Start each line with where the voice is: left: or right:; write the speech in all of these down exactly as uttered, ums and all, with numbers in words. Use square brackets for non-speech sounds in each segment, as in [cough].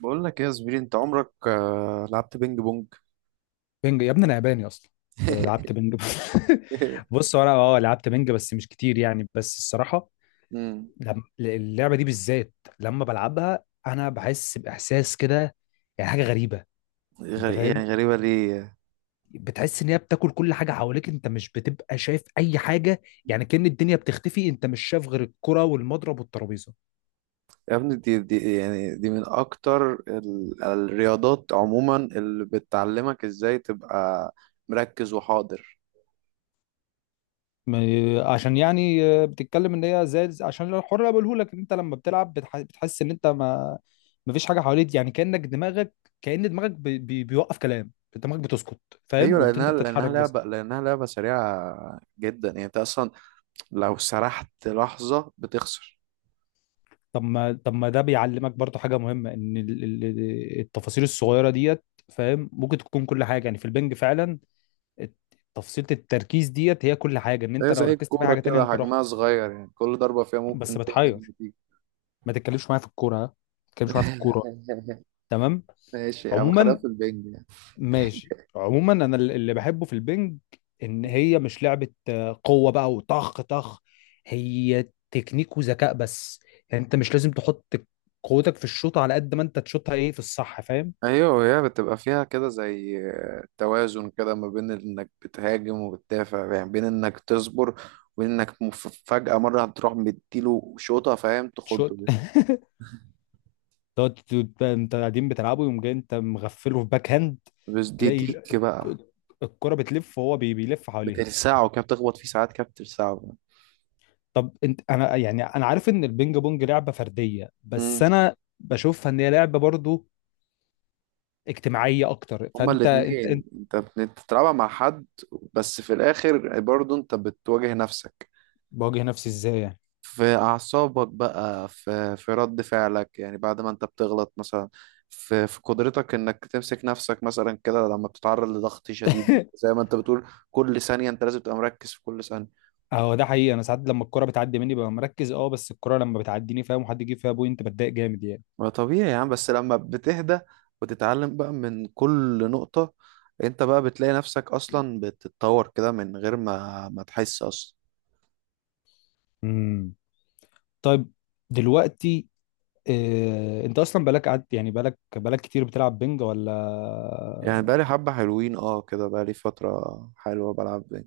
right: بقول لك ايه يا زميلي، انت عمرك آه، لعبت بينج بونج؟
left: بنج يا ابني انا ياباني اصلا. كنت لعبت
right: [laughs]
left: بنج [laughs] بص هو انا اه لعبت بنج بس مش كتير، يعني بس الصراحه
right: امم.
left: لما اللعبه دي بالذات، لما بلعبها انا بحس باحساس كده، يعني حاجه غريبه. انت
right: غري... يعني
left: فاهم؟
right: غريبة ليه؟
left: بتحس ان هي بتاكل كل حاجه حواليك، انت مش بتبقى شايف اي حاجه، يعني كأن الدنيا بتختفي، انت مش شايف غير الكره والمضرب والترابيزه.
right: يا ابني دي, دي يعني دي من اكتر ال... الرياضات عموما اللي بتعلمك ازاي تبقى مركز وحاضر.
left: ما- عشان يعني، آه، بتتكلم ان هي زي عشان الحر بقوله لك ان انت لما بتلعب بتح- بتحس ان انت ما. مفيش حاجه حواليك، يعني كانك دماغك، كأن دماغك بي بي بيوقف، كلام دماغك بتسكت.
right: ايوه،
left: فاهم؟ وانت
right: لانها
left: بتتحرك
right: لانها
left: بس.
right: لعبة لانها لعبة سريعة جدا، يعني انت اصلا لو سرحت لحظة بتخسر.
left: طب ما طب ما ده بيعلمك برضو حاجه مهمه، ان ال- ال- التفاصيل الصغيره ديت، فاهم؟ ممكن تكون كل حاجه، يعني في البنج فعلا. الت- تفصيلة التركيز ديت هي كل حاجه، ان
right: هي
left: انت لو
right: زي
left: ركزت في
right: الكورة
left: حاجه تانية
right: كده،
left: انت رحت،
right: حجمها صغير، يعني كل ضربة فيها
left: بس
right: ممكن تقلب
left: بتحير.
right: النتيجة.
left: ما تتكلمش معايا في الكوره، ها؟ ما تتكلمش معايا في الكوره.
right: [laughs]
left: تمام.
right: ماشي يا عم، خلاف
left: عموما
right: البنج يعني.
left: ماشي، عموما انا الل- اللي بحبه في البنج ان هي مش لعبه آه، قوه بقى وطخ طخ، هي تكنيك وذكاء بس. يعني انت مش لازم تحط قوتك في الشوط، على قد ما انت تشوطها ايه في الصح، فاهم؟
right: ايوه، وهي بتبقى فيها كده زي توازن كده ما بين انك بتهاجم وبتدافع، يعني بين انك تصبر وبين انك مف- فجأة مرة هتروح مديله شوطة، فاهم؟
left: تشوط
right: تخضه
left: [laughs]
right: دي.
left: تقعد ت- ت- انت قاعدين بتلعبوا، يوم جاي انت مغفله في باك هاند،
right: بس دي
left: تلاقي ال-
right: ديك بقى.
left: الك- الكرة بتلف وهو بي- بيلف حواليها.
right: بتلسعه كده، بتخبط فيه ساعات كده بتلسعه.
left: طب انت انا، يعني انا عارف ان البينج بونج لعبة فردية، بس
right: امم.
left: انا بشوفها ان هي لعبة برضو اجتماعيه اكتر،
right: هما
left: فانت انت
right: الاتنين،
left: انت
right: انت بتلعبها مع حد بس في الاخر برضه انت بتواجه نفسك.
left: بواجه نفسي ازاي يعني؟
right: في أعصابك بقى، في في رد فعلك، يعني بعد ما أنت بتغلط مثلا، في في قدرتك إنك تمسك نفسك مثلا كده لما بتتعرض لضغط شديد،
left: [laughs]
right: زي ما أنت بتقول كل ثانية أنت لازم تبقى مركز في كل ثانية.
left: اهو ده حقيقي، انا ساعات لما الكرة بتعدي مني ببقى مركز، اه، بس الكرة لما بتعديني فاهم، وحد يجيب فيها بوينت بتضايق جامد يعني.
right: ما طبيعي يا عم، بس لما بتهدى وتتعلم بقى من كل نقطة، أنت بقى بتلاقي نفسك أصلا بتتطور كده من غير ما ما تحس أصلا.
left: امم. طيب، دلوقتي، آه، انت اصلا بقالك قعدت، يعني بقالك بقالك كتير بتلعب بنج ولا؟
right: يعني بقالي حبة حلوين، اه كده بقالي فترة حلوة بلعب بينج.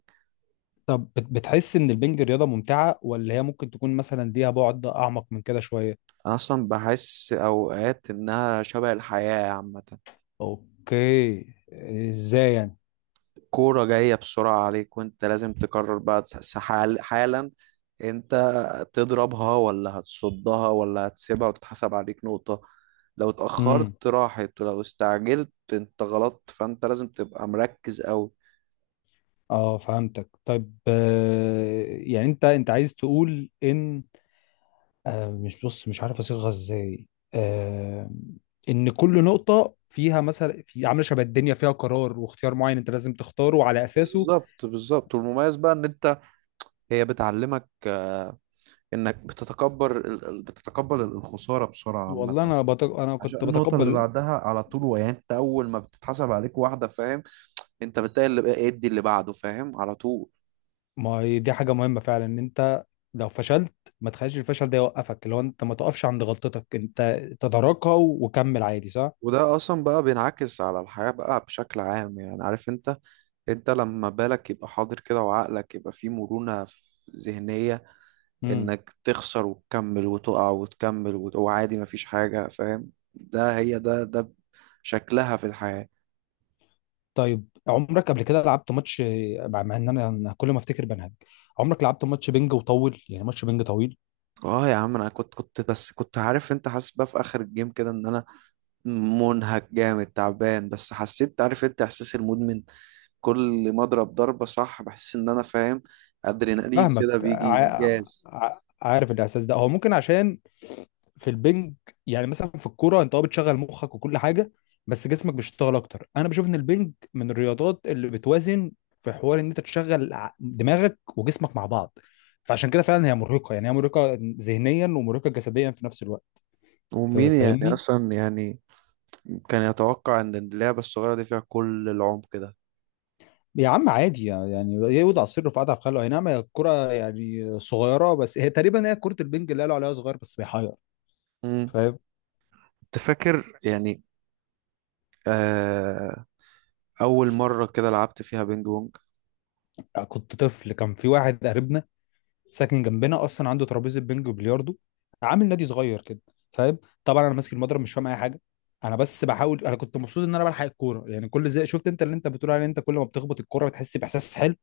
left: طب بت- بتحس ان البنج رياضة ممتعة، ولا هي ممكن تكون مثلا ليها بعد اعمق من كده شوية؟
right: أنا أصلا بحس أوقات إنها شبه الحياة عامة.
left: اوكي، ازاي
right: كورة جاية بسرعة عليك، وانت لازم تقرر بقى، تس- حال- حالا انت تضربها ولا هتصدها ولا هتسيبها وتتحسب عليك نقطة. لو
left: يعني؟
right: اتأخرت راحت، ولو استعجلت انت غلطت، فانت لازم تبقى مركز قوي.
left: اه فهمتك، طيب، آه، يعني انت انت عايز تقول ان، آه، مش، بص مش عارف اصيغها ازاي، آه، ان كل نقطة فيها مثلا، في عاملة شبه الدنيا، فيها قرار واختيار معين انت لازم تختاره وعلى اساسه.
right: بالظبط بالظبط. والمميز بقى ان انت، هي بتعلمك، آه، انك بتتكبر ال- ال- بتتقبل الخسارة بسرعة
left: والله
right: عامة،
left: انا بتق... انا
right: عشان
left: كنت
right: النقطة اللي
left: بتقبل.
right: بعدها على طول. يعني انت اول ما بتتحسب عليك واحدة، فاهم؟ انت بتلاقي اللي بقى ادي اللي بعده، فاهم؟ على طول.
left: ما هي دي حاجة مهمة فعلا، ان انت لو فشلت ما تخليش الفشل ده يوقفك، اللي هو انت ما تقفش عند غلطتك، انت تداركها وكمل عادي، صح؟
right: وده اصلا بقى بينعكس على الحياة بقى بشكل عام، يعني عارف انت، انت لما بالك يبقى حاضر كده وعقلك يبقى فيه مرونة في ذهنية،
left: مم.
right: انك تخسر وتكمل وتقع وتكمل وت- وعادي مفيش حاجة، فاهم؟ ده هي ده ده شكلها في الحياة.
left: طيب، عمرك قبل كده لعبت ماتش مع؟ مع ان انا أنا كل ما افتكر بنهج، عمرك لعبت ماتش بينج وطول، يعني ماتش بينج طويل؟
right: اه يا عم، انا كنت كنت بس كنت عارف انت، حاسس بقى في اخر الجيم كده ان انا منهك جامد تعبان، بس حسيت عارف انت احساس المدمن. كل ما اضرب ضربة صح بحس ان انا فاهم، ادرينالين
left: فاهمك،
right: كده بيجي،
left: ع...
right: انجاز.
left: ع... عارف الاحساس ده، هو ممكن عشان في البنج، يعني مثلا في الكوره انت اه بتشغل مخك وكل حاجه، بس جسمك بيشتغل اكتر. انا بشوف ان البنج من الرياضات اللي بتوازن، في حوار ان انت تشغل ع- دماغك وجسمك مع بعض، فعشان كده فعلا هي مرهقه، يعني هي مرهقه ذهنيا ومرهقه جسديا في نفس الوقت. ف-
right: ومين يعني
left: فاهمني؟
right: اصلا يعني كان يتوقع ان اللعبه الصغيره دي فيها كل العمق ده؟
left: يا عم عادي، يعني يقعد على السر وقعد على خاله، اي نعم هي الكرة يعني صغيرة، بس هي تقريبا، هي كرة البنج اللي قالوا عليها صغير بس بيحير،
right: امم.
left: فاهم؟
right: انت فاكر يعني، آه اول مره كده لعبت فيها بينج بونج؟
left: يعني كنت طفل، كان في واحد قريبنا ساكن جنبنا، اصلا عنده ترابيزة بنج وبلياردو، عامل نادي صغير كده، فاهم؟ طبعا انا ماسك المضرب مش فاهم اي حاجة، انا بس بحاول، انا كنت مبسوط ان انا بلحق الكورة، يعني كل زي شفت انت اللي انت بتقول عليه، انت كل ما بتخبط الكورة بتحس باحساس حلو،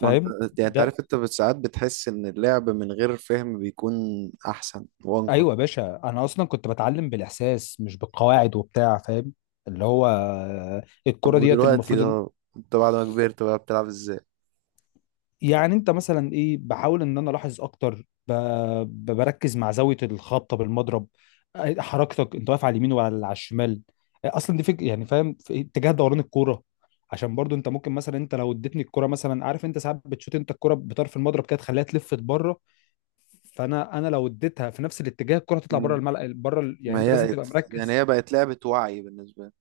right: ما انت، يعني انت
left: ده؟
right: عارف انت ساعات بتحس ان اللعب من غير فهم بيكون احسن وانقى.
left: ايوه يا باشا، انا اصلا كنت بتعلم بالاحساس مش بالقواعد وبتاع، فاهم؟ اللي هو آه،
right: طب
left: الكرة ديت
right: ودلوقتي
left: المفروض إن-.
right: ده، انت بعد ما كبرت بقى بتلعب ازاي؟
left: يعني انت مثلا ايه، بحاول ان انا الاحظ اكتر، ب- ب- بركز مع زاوية الخبطة بالمضرب، آه، حركتك، انت واقف على اليمين ولا على الشمال، آه، اصلا دي فكرة، يعني فاهم؟ في اتجاه دوران الكورة، عشان برضو انت ممكن مثلا، انت لو اديتني الكرة مثلا، عارف انت ساعات بتشوت انت الكرة بطرف المضرب كده تخليها تلف بره، فانا انا لو اديتها في نفس الاتجاه الكرة هتطلع بره
right: مم.
left: الملعب، بره ال- يعني
right: ما
left: انت لازم
right: هي،
left: تبقى
right: يعني
left: مركز.
right: هي بقت لعبه وعي بالنسبه لي.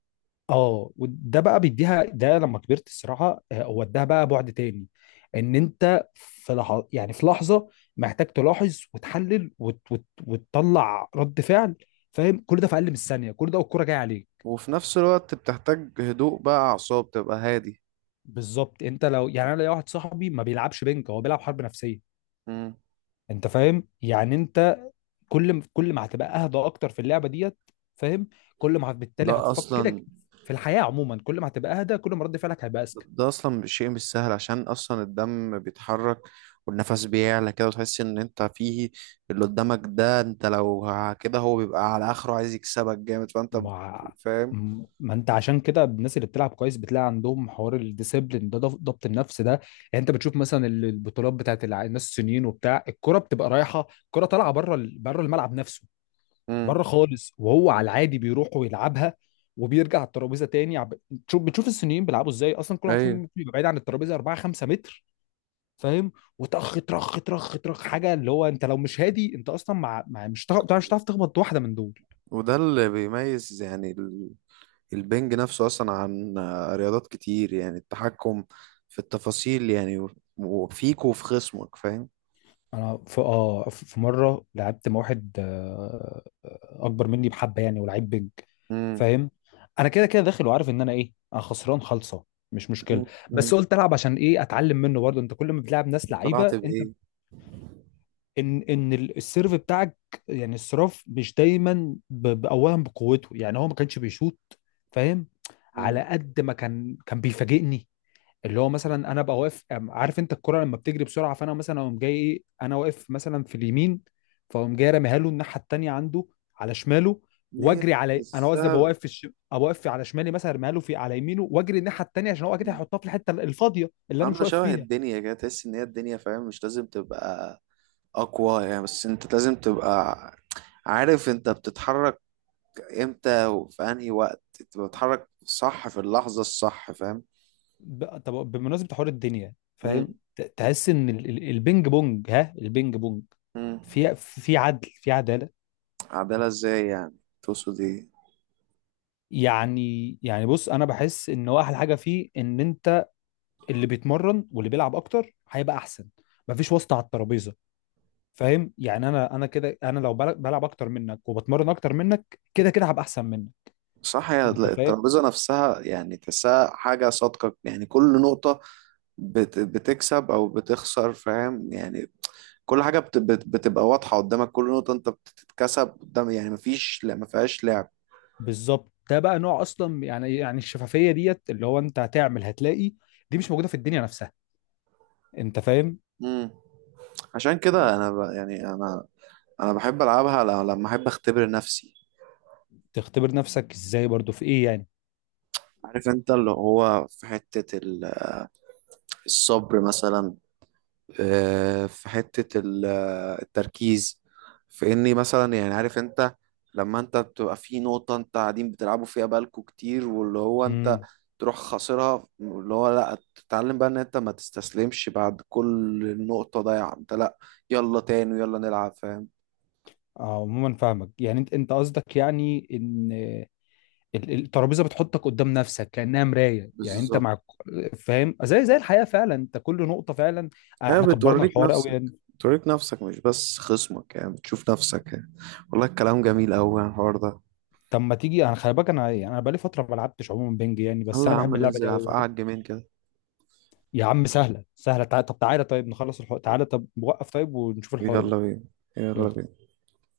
left: اه، وده بقى بيديها، ده لما كبرت الصراحه، آه، وداها بقى بعد تاني، ان انت في لحظه، يعني في لحظه محتاج تلاحظ وتحلل وت... وت... وتطلع رد فعل، فاهم؟ كل ده في اقل من الثانيه، كل ده والكوره جايه عليك.
right: وفي نفس الوقت بتحتاج هدوء بقى، اعصاب تبقى هادي.
left: بالظبط، انت لو يعني، انا ليا واحد صاحبي ما بيلعبش بنك، هو بيلعب حرب نفسيه.
right: مم.
left: انت فاهم؟ يعني انت كل ما- كل ما هتبقى اهدى اكتر في اللعبه ديت، فاهم؟ كل ما هت- بالتالي
right: ده
left: هتفكر كده،
right: اصلا،
left: في الحياه عموما كل ما هتبقى اهدى، كل ما رد فعلك هيبقى اذكى.
right: ده اصلا شيء مش سهل، عشان اصلا الدم بيتحرك والنفس بيعلى كده، وتحس ان انت فيه اللي قدامك ده، انت لو ه- كده هو بيبقى على اخره عايز يكسبك جامد، فانت بت-
left: ما
right: فاهم.
left: م- ما انت عشان كده الناس اللي بتلعب كويس بتلاقي عندهم حوار الديسيبلين ده، ضف- ضبط النفس ده يعني. انت بتشوف مثلا ال- البطولات بتاعت الع- الناس الصينيين وبتاع، الكرة بتبقى رايحة، الكرة طالعة بره ال- بره الملعب نفسه،
right: امم.
left: بره خالص، وهو على العادي بيروح ويلعبها وبيرجع على الترابيزة تاني عب- تشوف بتشوف الصينيين بيلعبوا ازاي، اصلا كل واحد فيهم
right: ايوه،
left: ممكن يبقى بعيد عن الترابيزة اربعة خمسة متر، فاهم؟ وطخ طخ طخ طخ حاجه، اللي هو انت لو مش هادي انت اصلا مع, مع، مش هتعرف مش هتعرف تخبط واحده من دول.
right: وده اللي بيميز يعني ال- البنج نفسه اصلا عن آه، رياضات كتير، يعني التحكم في التفاصيل يعني، و- وفيك وفي خصمك، فاهم.
left: انا في اه في في مره لعبت مع واحد، آه، اكبر مني بحبه يعني، ولعيب بيج،
right: امم.
left: فاهم؟ انا كده كده داخل وعارف ان انا ايه، انا خسران خالصه، مش مشكله،
right: أمم، أمم.
left: بس قلت العب عشان ايه؟ اتعلم منه برضه، انت كل ما بتلعب ناس
right: طلعت
left: لعيبه انت،
right: بايه؟
left: ان ان ال- السيرف بتاعك، يعني الصراف مش دايما ب- ب- اولا بقوته، يعني هو ما كانش بيشوط، فاهم؟
right: امم.
left: على قد ما كان كان بيفاجئني، اللي هو مثلا انا ابقى واقف، أم- عارف انت الكرة لما بتجري بسرعة، فانا مثلا اقوم جاي ايه، انا واقف مثلا في اليمين، فاقوم جاي راميها له الناحية التانية عنده، على شماله،
right: نيل
left: واجري على، انا
right: بس.
left: قصدي ابقى واقف في الش... ابقى واقف على شمالي، مثلا ارميها له في على يمينه واجري الناحية التانية، عشان هو اكيد هيحطها في الحتة الفاضية اللي انا مش
right: عاملة
left: واقف
right: شبه
left: فيها.
right: الدنيا كده، تحس إن هي الدنيا، فاهم؟ مش لازم تبقى أقوى يعني، بس أنت لازم تبقى عارف أنت بتتحرك إمتى، وفي أنهي وقت أنت بتتحرك صح في اللحظة الصح، فاهم؟
left: ب... طب بمناسبة حوار الدنيا، فاهم؟
right: مم.
left: ت- تحس ان ال- ال- البينج بونج، ها البينج بونج
right: مم.
left: في في عدل، في عدالة.
right: عدالة إزاي يعني؟ تقصد إيه؟
left: يعني يعني بص انا بحس ان هو احلى حاجة فيه، ان انت اللي بيتمرن واللي بيلعب اكتر هيبقى احسن، مفيش واسطه على الترابيزه، فاهم؟ يعني انا انا كده، انا لو بل- بلعب اكتر منك وبتمرن اكتر منك كده كده هبقى احسن منك.
right: صح. هي
left: انت فاهم؟
right: الترابيزة نفسها يعني تحسها حاجة صادقة. يعني كل نقطة بت- بتكسب او بتخسر، فاهم يعني؟ كل حاجه بت- بت- بتبقى واضحه قدامك. كل نقطه انت بتتكسب قدام، يعني مفيش لا، ما فيهاش لعب.
left: بالظبط، ده بقى نوع اصلا، يعني يعني الشفافيه ديت، اللي هو انت هتعمل هتلاقي دي مش موجوده في الدنيا نفسها. انت فاهم؟
right: امم. عشان كده انا ب... يعني انا انا بحب العبها ل- لما احب اختبر نفسي.
left: تختبر نفسك ازاي برضو، في ايه يعني؟
right: عارف انت، اللي هو في حتة ال- الصبر مثلا، آه، في حتة ال- التركيز، في اني مثلا يعني عارف انت، لما انت بتبقى في نقطة انت قاعدين بتلعبوا فيها بالكوا كتير، واللي هو انت
left: امم.
right: تروح خاسرها، اللي هو لا تتعلم بقى ان انت ما تستسلمش. بعد كل نقطة ضايعة انت، لا، يلا تاني ويلا نلعب، فاهم؟
left: عموما فاهمك، يعني انت انت قصدك يعني ان ال- الترابيزه بتحطك قدام نفسك كانها مرايه، يعني انت
right: بالظبط.
left: مع، فاهم؟ زي زي الحياه فعلا، انت كل نقطه فعلا، آه،
right: لا،
left: احنا كبرنا
right: بتوريك
left: الحوار قوي
right: نفسك.
left: يعني.
right: بتوريك نفسك مش بس خصمك، يعني بتشوف نفسك يعني. والله الكلام جميل أوي عن الحوار ده.
left: طب ما تيجي، انا خلي بالك انا، يعني انا بقالي فتره ما لعبتش عموما بنج، يعني بس
right: يلا
left: انا
right: يا عم
left: بحب اللعبه دي
right: ننزل على
left: قوي بحب...
right: قعد جيمين كده.
left: يا عم سهله سهله، تع... طب تعالى، طيب نخلص الحوار، تعالى، طب وقف، طيب ونشوف الحوار ده،
right: يلا بينا. يلا
left: يلا.
right: بينا.